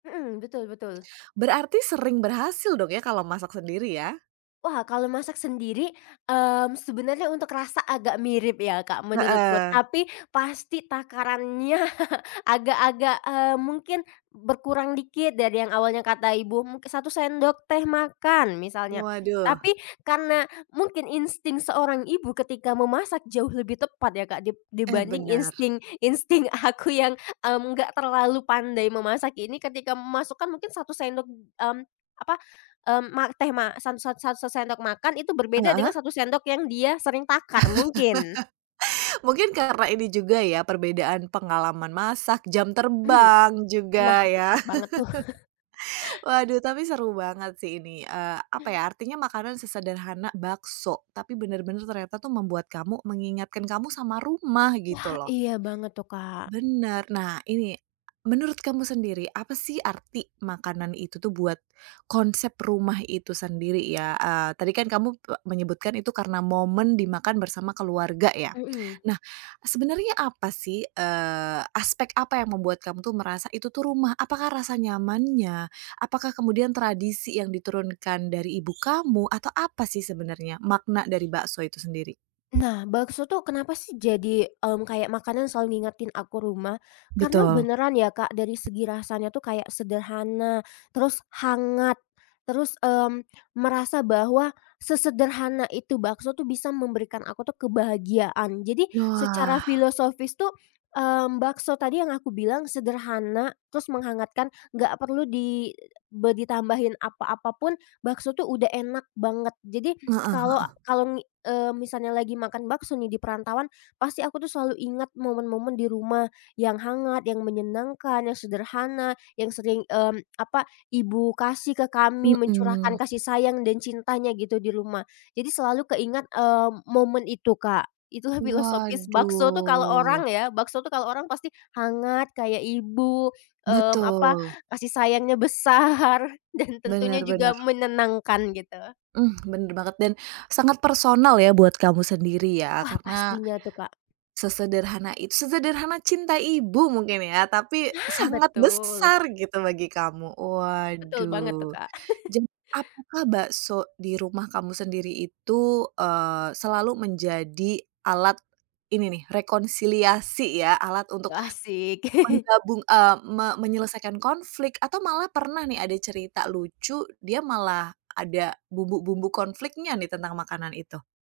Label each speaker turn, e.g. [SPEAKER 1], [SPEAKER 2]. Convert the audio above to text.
[SPEAKER 1] Mhm. Betul, betul.
[SPEAKER 2] Berarti sering berhasil dong ya, kalo masak sendiri, ya?
[SPEAKER 1] Wah, kalau masak sendiri mmm sebenarnya untuk rasa agak mirip ya Kak menurutku,
[SPEAKER 2] Heeh.
[SPEAKER 1] tapi pasti takarannya agak-agak eee mungkin berkurang dikit dari yang awalnya kata ibu 1 sendok teh makan misalnya.
[SPEAKER 2] Waduh.
[SPEAKER 1] Tapi, karena mungkin insting seorang ibu ketika memasak jauh lebih tepat ya Kak dib
[SPEAKER 2] Eh,
[SPEAKER 1] dibanding
[SPEAKER 2] benar.
[SPEAKER 1] insting insting aku yang mmm enggak terlalu pandai memasak ini ketika memasukkan mungkin 1 sendok mmm apa, mmm ma teh ma sat sat sat 1 sendok makan itu berbeda dengan
[SPEAKER 2] Heeh.
[SPEAKER 1] 1 sendok yang dia sering takar mungkin.
[SPEAKER 2] Mungkin karena ini juga ya, perbedaan pengalaman masak, jam
[SPEAKER 1] Mmm.
[SPEAKER 2] terbang,
[SPEAKER 1] Nah
[SPEAKER 2] juga ya.
[SPEAKER 1] tepat banget tuh.
[SPEAKER 2] Waduh, tapi seru banget sih ini, eee, apa ya, artinya makanan sesederhana bakso, tapi bener-bener ternyata tuh membuat kamu mengingatkan kamu sama rumah,
[SPEAKER 1] Wah,
[SPEAKER 2] gitu loh.
[SPEAKER 1] iya banget tuh Kak.
[SPEAKER 2] Bener. Nah, ini menurut kamu sendiri, apa sih arti makanan itu tuh buat konsep rumah itu sendiri ya, eee, tadi kan kamu menyebutkan itu karena momen dimakan bersama keluarga, ya.
[SPEAKER 1] Mhm.
[SPEAKER 2] Nah, sebenernya apa sih, eee, aspek apa yang membuat kamu tuh merasa itu tuh rumah? Apakah rasa nyamannya, apakah kemudian tradisi yang diturunkan dari ibu kamu, atau apa sih sebenarnya makna dari bakso itu sendiri?
[SPEAKER 1] Nah, bakso tuh kenapa sih jadi mmm kayak makanan selalu ngingetin aku rumah, karena
[SPEAKER 2] Betul.
[SPEAKER 1] beneran ya Kak dari segi rasanya tuh kayak sederhana, terus hangat, terus mmm merasa bahwa, sesederhana itu bakso tuh bisa memberikan aku tuh kebahagiaan. Jadi, secara
[SPEAKER 2] Wah.
[SPEAKER 1] filosofis tuh mmm bakso tadi yang aku bilang sederhana, terus menghangatkan, nggak perlu di be ditambahin apa-apapun, bakso tuh udah enak banget. Jadi
[SPEAKER 2] Heeh
[SPEAKER 1] kalau,
[SPEAKER 2] heeh.
[SPEAKER 1] kalau ngi eee misalnya lagi makan bakso nih di perantauan, pasti aku tuh selalu ingat momen-momen di rumah yang hangat, yang menyenangkan, yang sederhana, yang sering mmm apa, ibu kasih ke kami, mencurahkan
[SPEAKER 2] Mhm.
[SPEAKER 1] kasih sayang dan cintanya gitu di rumah. Jadi selalu keingat eee momen itu Kak. Itulah filosofis bakso tuh kalau
[SPEAKER 2] Waduh.
[SPEAKER 1] orang ya, bakso tuh kalau orang pasti hangat, kayak ibu mmm apa,
[SPEAKER 2] Betul.
[SPEAKER 1] kasih sayangnya besar dan tentunya
[SPEAKER 2] Bener
[SPEAKER 1] juga
[SPEAKER 2] bener.
[SPEAKER 1] menenangkan gitu.
[SPEAKER 2] Hmm, bener banget dan sangat personal ya buat kamu sendiri ya,
[SPEAKER 1] Wah,
[SPEAKER 2] karena,
[SPEAKER 1] pastinya tuh, Kak.
[SPEAKER 2] sesederhana it sesederhana cinta ibu mungkin ya, tapi
[SPEAKER 1] Nah,
[SPEAKER 2] sangat
[SPEAKER 1] betul.
[SPEAKER 2] besar gitu bagi kamu,
[SPEAKER 1] Betul banget tuh
[SPEAKER 2] waduh.
[SPEAKER 1] Kak.
[SPEAKER 2] Jem apakah bakso di rumah kamu sendiri itu, eee, selalu menjadi alat ini nih, rekonsiliasi ya, alat untuk,
[SPEAKER 1] Wah asyik.
[SPEAKER 2] menggabung eee, me
[SPEAKER 1] Iya.
[SPEAKER 2] menyelesaikan konflik atau malah pernah nih ada cerita lucu, dia malah ada bumbu-bumbu konfliknya nih tentang makanan itu?